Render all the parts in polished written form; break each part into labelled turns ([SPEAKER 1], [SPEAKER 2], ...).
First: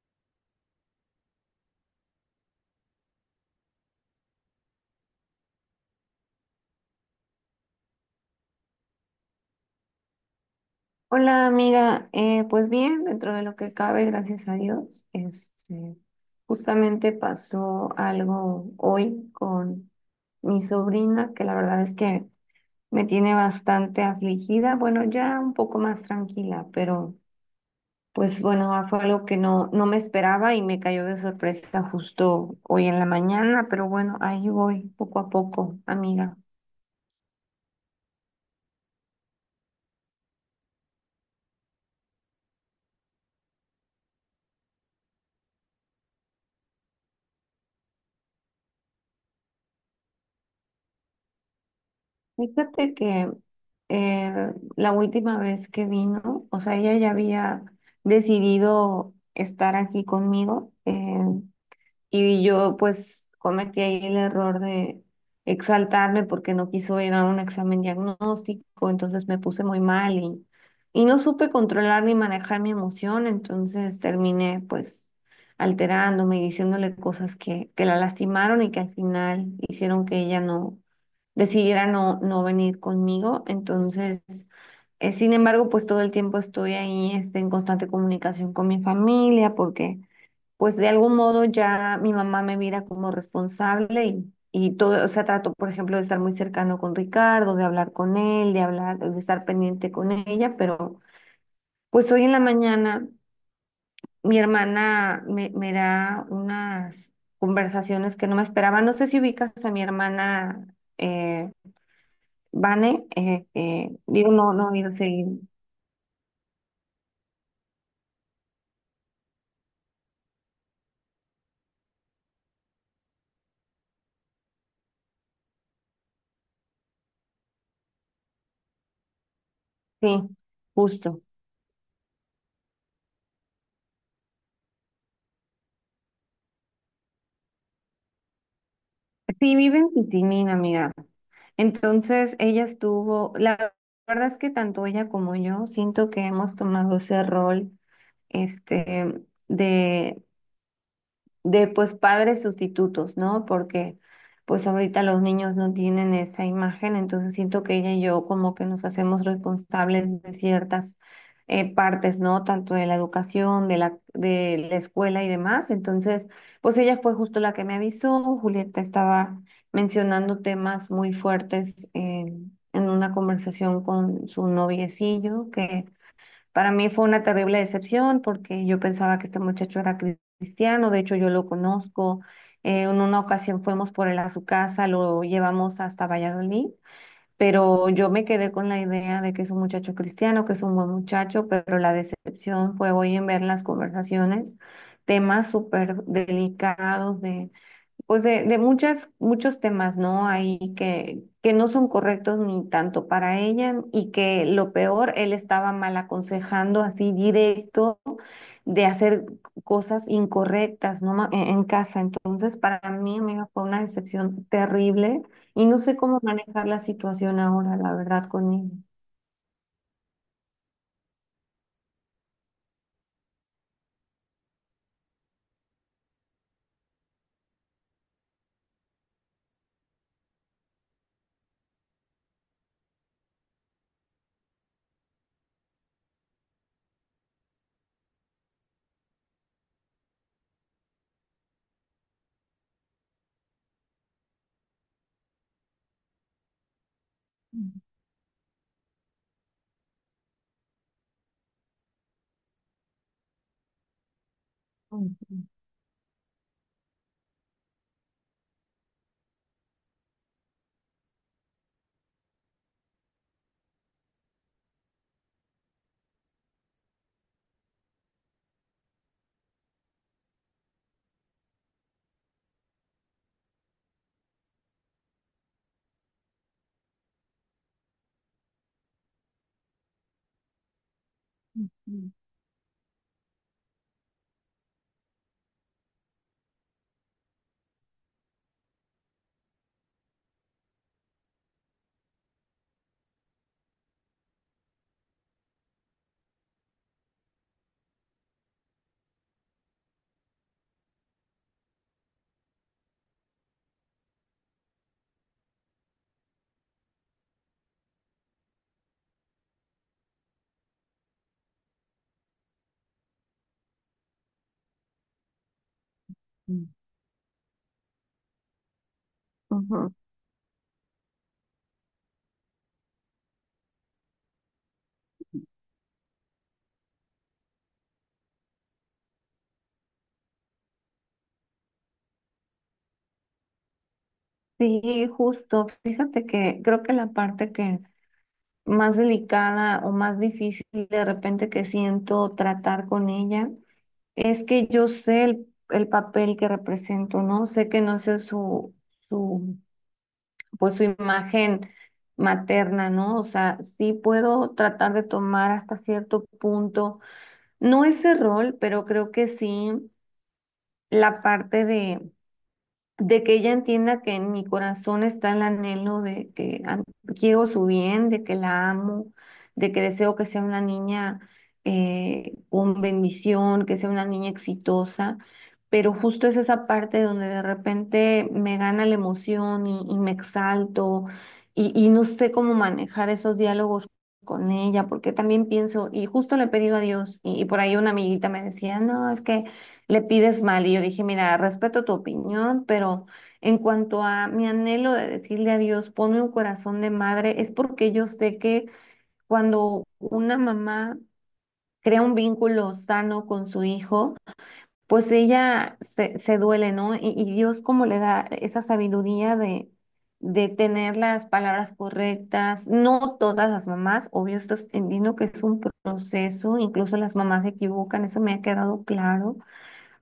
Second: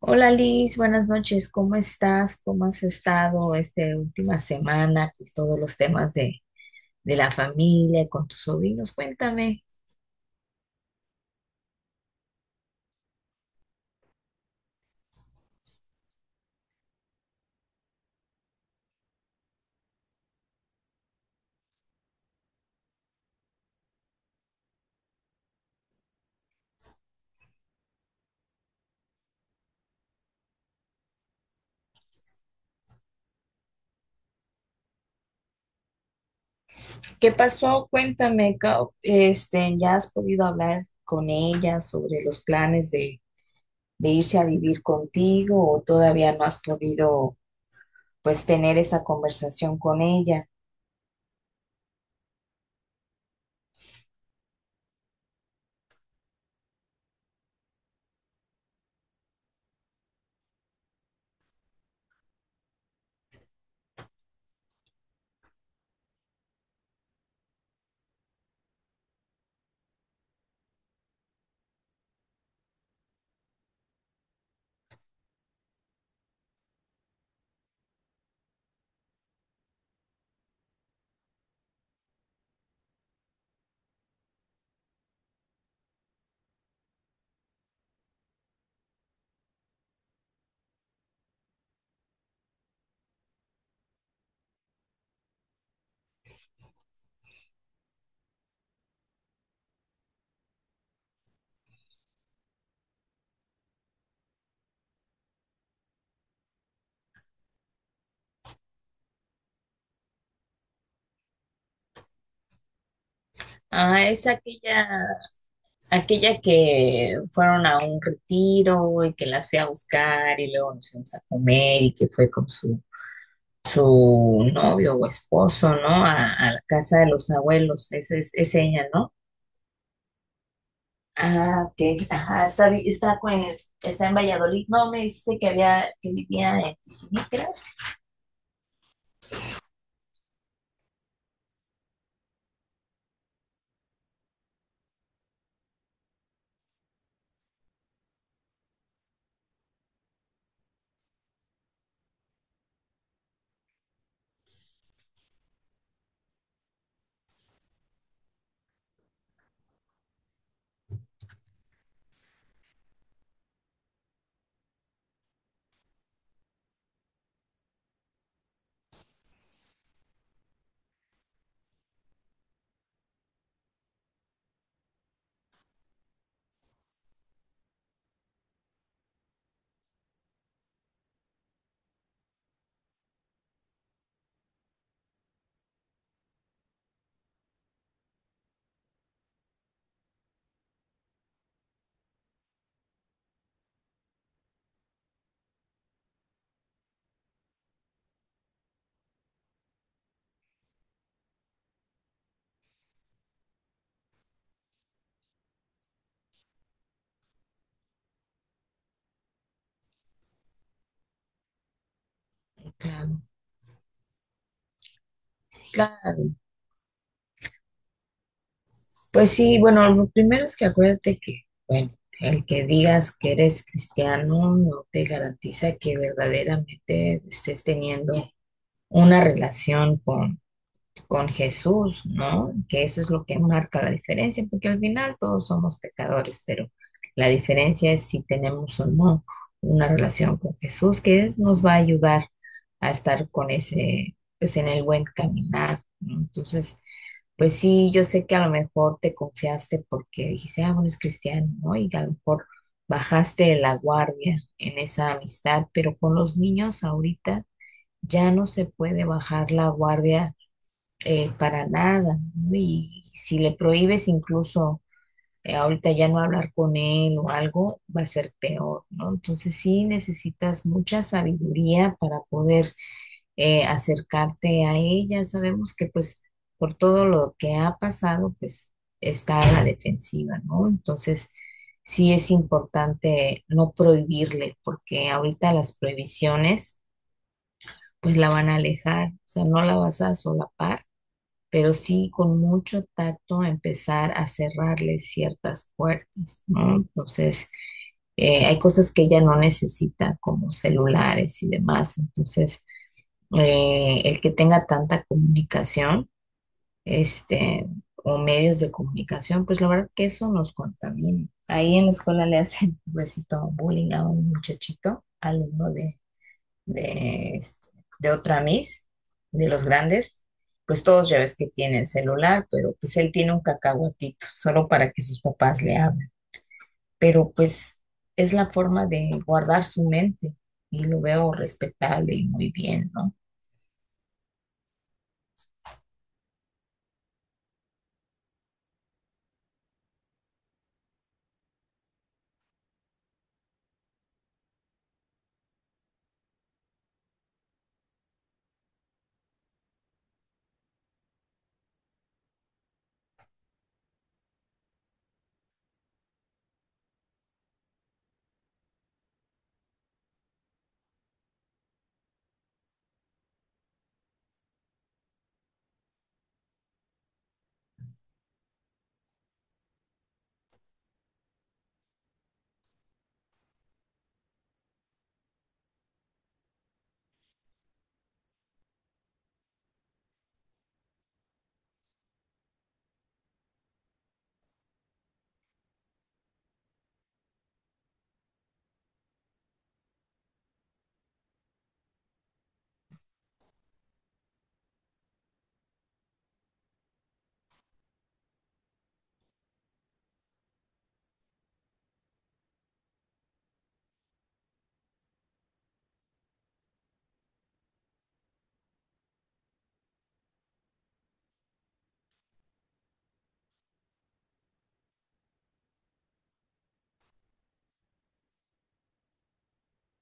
[SPEAKER 1] Hola Liz, buenas noches. ¿Cómo estás? ¿Cómo has estado esta última semana con todos los temas de la familia, con tus sobrinos? Cuéntame,
[SPEAKER 2] Hola amiga. Pues bien, dentro de lo que cabe, gracias a Dios, justamente pasó algo hoy con mi sobrina que la verdad es que me tiene bastante afligida, bueno, ya un poco más tranquila, pero pues bueno, fue algo que no me esperaba y me cayó de sorpresa justo hoy en la mañana, pero bueno, ahí voy poco a poco, amiga.
[SPEAKER 1] ¿qué pasó? Cuéntame, ¿ya has podido hablar con ella sobre los planes de irse a vivir contigo o todavía no has podido pues tener esa conversación con ella?
[SPEAKER 2] Fíjate que eh, la última vez que vino, o sea, ella ya había decidido estar aquí conmigo. Y yo pues cometí ahí el error de exaltarme porque no quiso ir a un examen diagnóstico, entonces me puse muy mal y no supe controlar ni manejar mi emoción, entonces terminé pues alterándome y diciéndole cosas que la lastimaron y que al final hicieron que ella no decidiera no venir conmigo. Entonces, sin embargo, pues todo el tiempo estoy ahí en constante comunicación con mi familia porque pues de algún modo ya mi mamá me mira como responsable y todo, o sea, trato, por ejemplo, de estar muy cercano con Ricardo, de hablar con él, de hablar, de estar pendiente con ella, pero pues hoy en la mañana mi hermana me da unas conversaciones que no me esperaba. No sé si ubicas a mi hermana Vane,
[SPEAKER 1] Ah, es
[SPEAKER 2] digo, no, no, he ido
[SPEAKER 1] aquella
[SPEAKER 2] seguir.
[SPEAKER 1] Aquella que fueron a un retiro y que las fui a buscar y luego nos fuimos a comer y que fue con su novio o esposo, ¿no? A la casa de los abuelos, esa es ella, ¿no?
[SPEAKER 2] Sí, justo.
[SPEAKER 1] Ah, ok. Ajá, está, vi- está, con el- está en Valladolid. No, me dijiste que había, que vivía en Tizinicra.
[SPEAKER 2] Sí, vive en Pitimín, amiga. Entonces, ella estuvo, la verdad es que tanto ella como yo siento que hemos tomado ese rol, este, de pues padres sustitutos, ¿no? Porque pues ahorita los niños no tienen esa imagen, entonces siento que ella y yo como que nos hacemos responsables de ciertas partes, ¿no? Tanto de la educación, de la escuela y demás. Entonces, pues ella fue justo la que me avisó, Julieta estaba mencionando temas muy fuertes en una conversación con su noviecillo que para mí fue una terrible decepción porque yo pensaba que este muchacho era cristiano, de hecho yo lo conozco. En una ocasión fuimos por él a su casa, lo llevamos hasta Valladolid, pero yo me quedé con la idea de que es un muchacho cristiano, que es un buen muchacho, pero la decepción fue hoy en ver las conversaciones, temas súper delicados de pues de muchos temas, ¿no? Ahí que no son correctos ni tanto para ella y que lo peor, él estaba mal aconsejando así directo de hacer cosas incorrectas, ¿no? En casa. Entonces, para mí,
[SPEAKER 1] Claro,
[SPEAKER 2] amiga, fue una decepción terrible y no sé cómo
[SPEAKER 1] claro.
[SPEAKER 2] manejar la situación ahora, la verdad, con él.
[SPEAKER 1] Pues sí, bueno, lo primero es que bueno, el que digas que eres cristiano no te garantiza que verdaderamente estés teniendo una relación con Jesús, ¿no? Que eso es lo que marca la diferencia, porque al final todos somos pecadores, pero la diferencia es si tenemos o no una relación con Jesús, nos va a ayudar a estar con ese, pues en el buen caminar, ¿no? Entonces, pues sí, yo sé que a lo mejor te confiaste porque dijiste, ah, bueno, es cristiano, ¿no? Y a lo mejor bajaste de la guardia en esa amistad, pero con los niños ahorita ya no se puede bajar la guardia para nada, ¿no? Y si le prohíbes incluso ahorita ya no hablar con él o algo va a ser peor, ¿no? Entonces sí necesitas mucha sabiduría para poder acercarte a ella. Sabemos que pues por todo lo que ha pasado, pues está a la defensiva, ¿no? Entonces sí es importante no prohibirle, porque ahorita las prohibiciones pues la van a alejar, o sea, no la vas a solapar pero sí con mucho tacto a empezar a cerrarle ciertas puertas, ¿no? Entonces, hay cosas que ella no necesita, como celulares y demás. Entonces, el que tenga tanta comunicación, este, o medios de comunicación, pues la verdad que eso nos contamina. Ahí en la escuela le hacen un besito bullying a un muchachito, alumno de, este, de otra Miss, de los
[SPEAKER 2] Ujú.
[SPEAKER 1] grandes, pues todos ya ves que tienen celular, pero pues él tiene un cacahuatito, solo para que sus papás le hablen. Pero pues es la forma de guardar su mente y lo veo respetable y muy bien, ¿no?
[SPEAKER 2] Sí, justo. Fíjate que creo que la parte que más delicada o más difícil de repente que siento tratar con ella, es que yo sé el papel que represento, ¿no? Sé que no sé su, pues su imagen materna, ¿no? O sea, sí puedo tratar de tomar hasta cierto punto, no ese rol, pero creo que sí la parte de que ella entienda que en mi corazón está el anhelo de que quiero su bien, de que la amo, de que deseo que sea una niña con bendición, que sea una niña exitosa, pero justo es esa parte donde de repente me gana la emoción y me exalto y no sé cómo manejar esos diálogos con ella, porque también pienso, y justo le he pedido a Dios, y por ahí una amiguita me decía, no, es que le pides mal. Y yo dije, mira, respeto tu opinión, pero en cuanto a mi anhelo de decirle a Dios, ponme un corazón de madre, es porque yo sé que cuando una mamá crea un vínculo sano con su hijo, pues ella se duele, ¿no? Y Dios como le da esa sabiduría de tener las palabras correctas, no todas las mamás, obvio, entiendo que es un proceso, incluso las mamás se equivocan, eso me ha quedado claro,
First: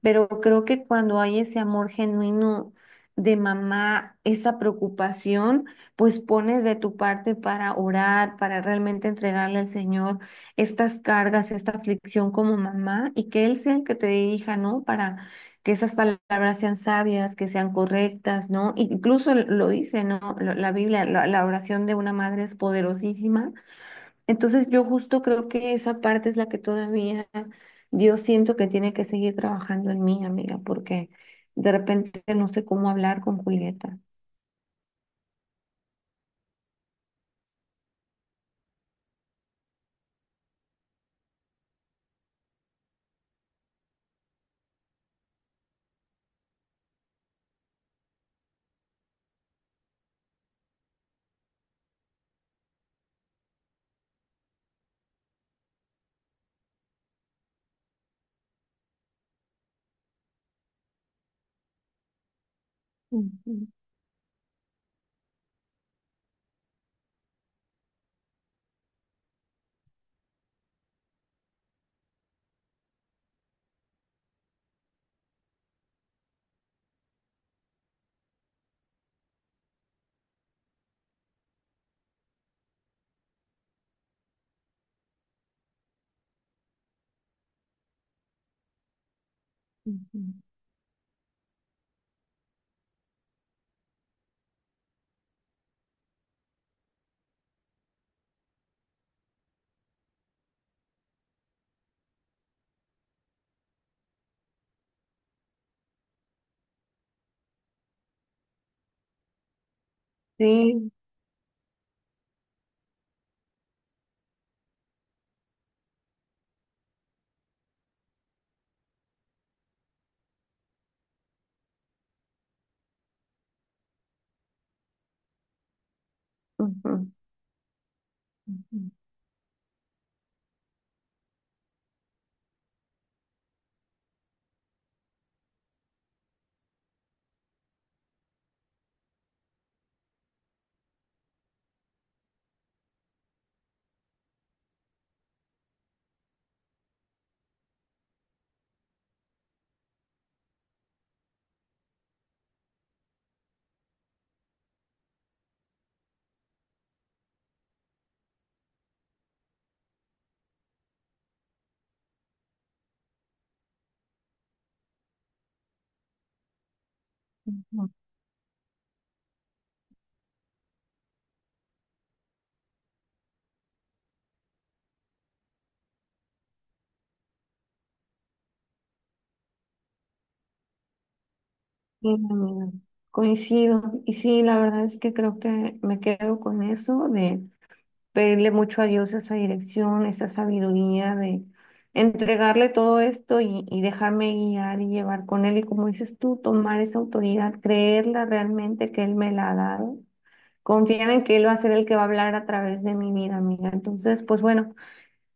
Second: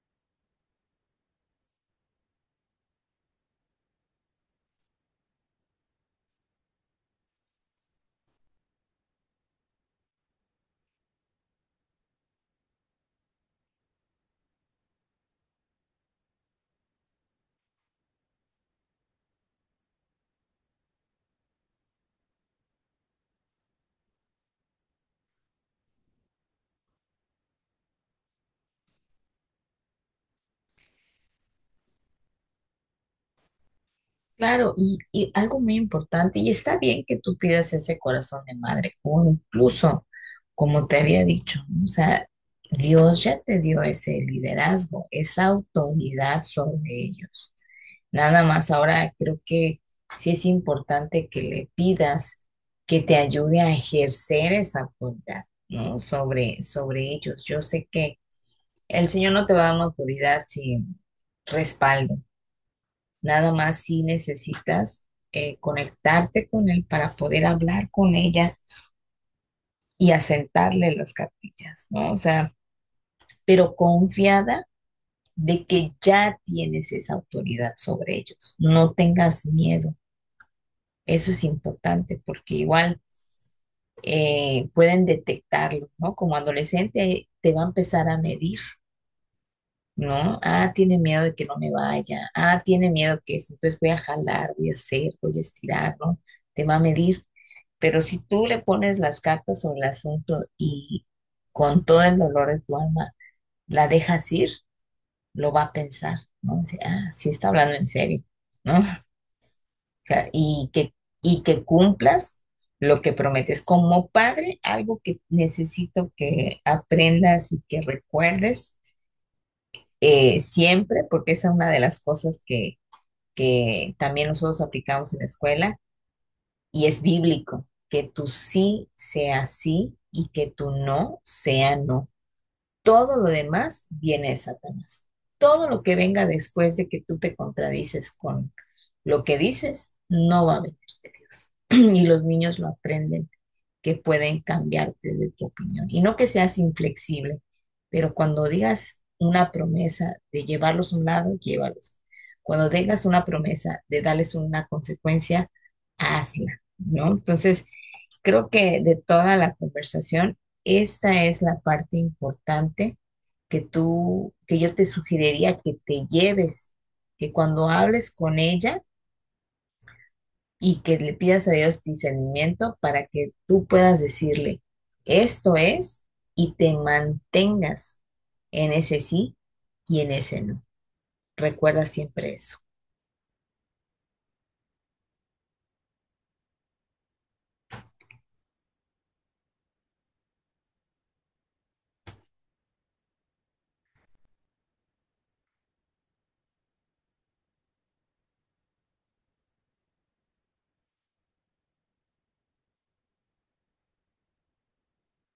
[SPEAKER 2] pero creo que cuando hay ese amor genuino de mamá, esa preocupación, pues pones de tu parte para orar, para realmente entregarle al Señor estas cargas, esta aflicción como mamá y que Él sea el que te dirija, ¿no? Para que esas palabras sean sabias, que sean correctas, ¿no? Incluso lo dice, ¿no? La Biblia, la oración de una madre es poderosísima. Entonces yo justo creo que esa parte es la que todavía yo siento que tiene que seguir trabajando en mí, amiga, porque de repente no sé cómo hablar con Julieta.
[SPEAKER 1] Claro, y algo muy importante, y está bien que tú pidas ese corazón de madre, o incluso, como te había dicho, ¿no? O sea, Dios ya te dio ese liderazgo, esa autoridad sobre ellos. Nada más ahora creo que sí es importante que le pidas que te ayude a ejercer esa autoridad, ¿no? Sobre ellos. Yo sé que el Señor no te va a dar una autoridad sin respaldo. Nada
[SPEAKER 2] Ujú,
[SPEAKER 1] más si necesitas conectarte con Él para poder hablar con ella y asentarle las cartillas, ¿no? O sea, pero confiada de que ya tienes esa autoridad sobre ellos. No tengas miedo. Eso es importante porque igual pueden detectarlo, ¿no? Como adolescente te va a empezar a medir,
[SPEAKER 2] ujú,
[SPEAKER 1] ¿no? Ah, tiene miedo de que no me vaya, ah, tiene miedo que eso, entonces voy a jalar, voy a hacer, voy a estirar, ¿no? Te va a medir. Pero si tú le pones las cartas sobre el asunto y con todo el dolor de tu alma la dejas ir, lo va a pensar, ¿no? Dice, ah, sí está hablando en serio, ¿no? sea,
[SPEAKER 2] sí,
[SPEAKER 1] y que cumplas lo que prometes. Como padre, algo que necesito que aprendas y que recuerdes siempre, porque esa es una de las cosas que también nosotros aplicamos en la escuela y es
[SPEAKER 2] ujú,
[SPEAKER 1] bíblico, que tu sí
[SPEAKER 2] ujú,
[SPEAKER 1] sea sí y que tu no sea no. Todo lo demás viene de Satanás. Todo lo que venga después de que tú te contradices con lo que dices, no va a venir de Dios. Y los niños lo aprenden que pueden cambiarte de tu opinión. Y no que seas inflexible, pero cuando digas una promesa de llevarlos a un lado, llévalos. Cuando tengas una promesa de darles una consecuencia, hazla, ¿no? Entonces, creo que de toda la conversación, esta es la parte importante que tú, que yo te sugeriría que te lleves, que cuando
[SPEAKER 2] ujú.
[SPEAKER 1] hables con ella, y que le pidas a Dios discernimiento para que tú puedas decirle, esto es, y te mantengas en ese sí y en ese no. Recuerda
[SPEAKER 2] Sí,
[SPEAKER 1] siempre eso.
[SPEAKER 2] amiga, coincido. Y sí, la verdad es que creo que me quedo con eso, pedirle mucho a Dios esa dirección, esa sabiduría de entregarle todo esto y dejarme guiar y llevar con Él. Y como dices tú, tomar esa autoridad, creerla realmente que Él me la ha dado. Confiar en que Él va a ser el que va a hablar a través de mi vida, amiga. Entonces, pues bueno,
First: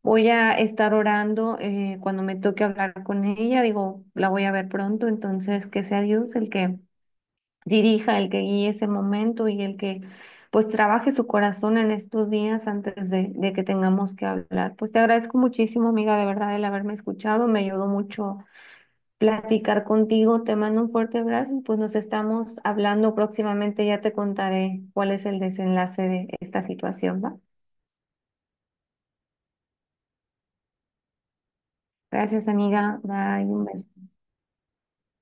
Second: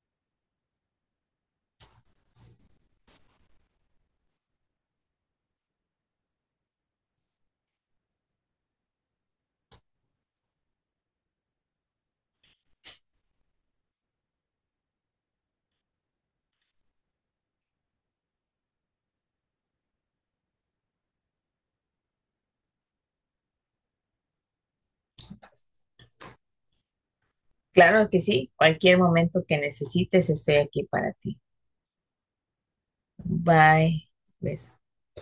[SPEAKER 2] voy a estar orando cuando me toque hablar con ella. Digo, la voy a ver pronto, entonces que sea Dios el que dirija, el que guíe ese momento y el que pues trabaje su corazón en estos días antes de que tengamos que hablar. Pues te agradezco muchísimo, amiga, de verdad, el haberme escuchado. Me ayudó mucho platicar contigo. Te mando un fuerte abrazo y pues nos estamos hablando próximamente. Ya te contaré cuál es el desenlace de esta situación, ¿va?
[SPEAKER 1] Claro que sí, cualquier momento que necesites, estoy aquí para ti.
[SPEAKER 2] Gracias, amiga. Bye, un beso.
[SPEAKER 1] Bye. Beso.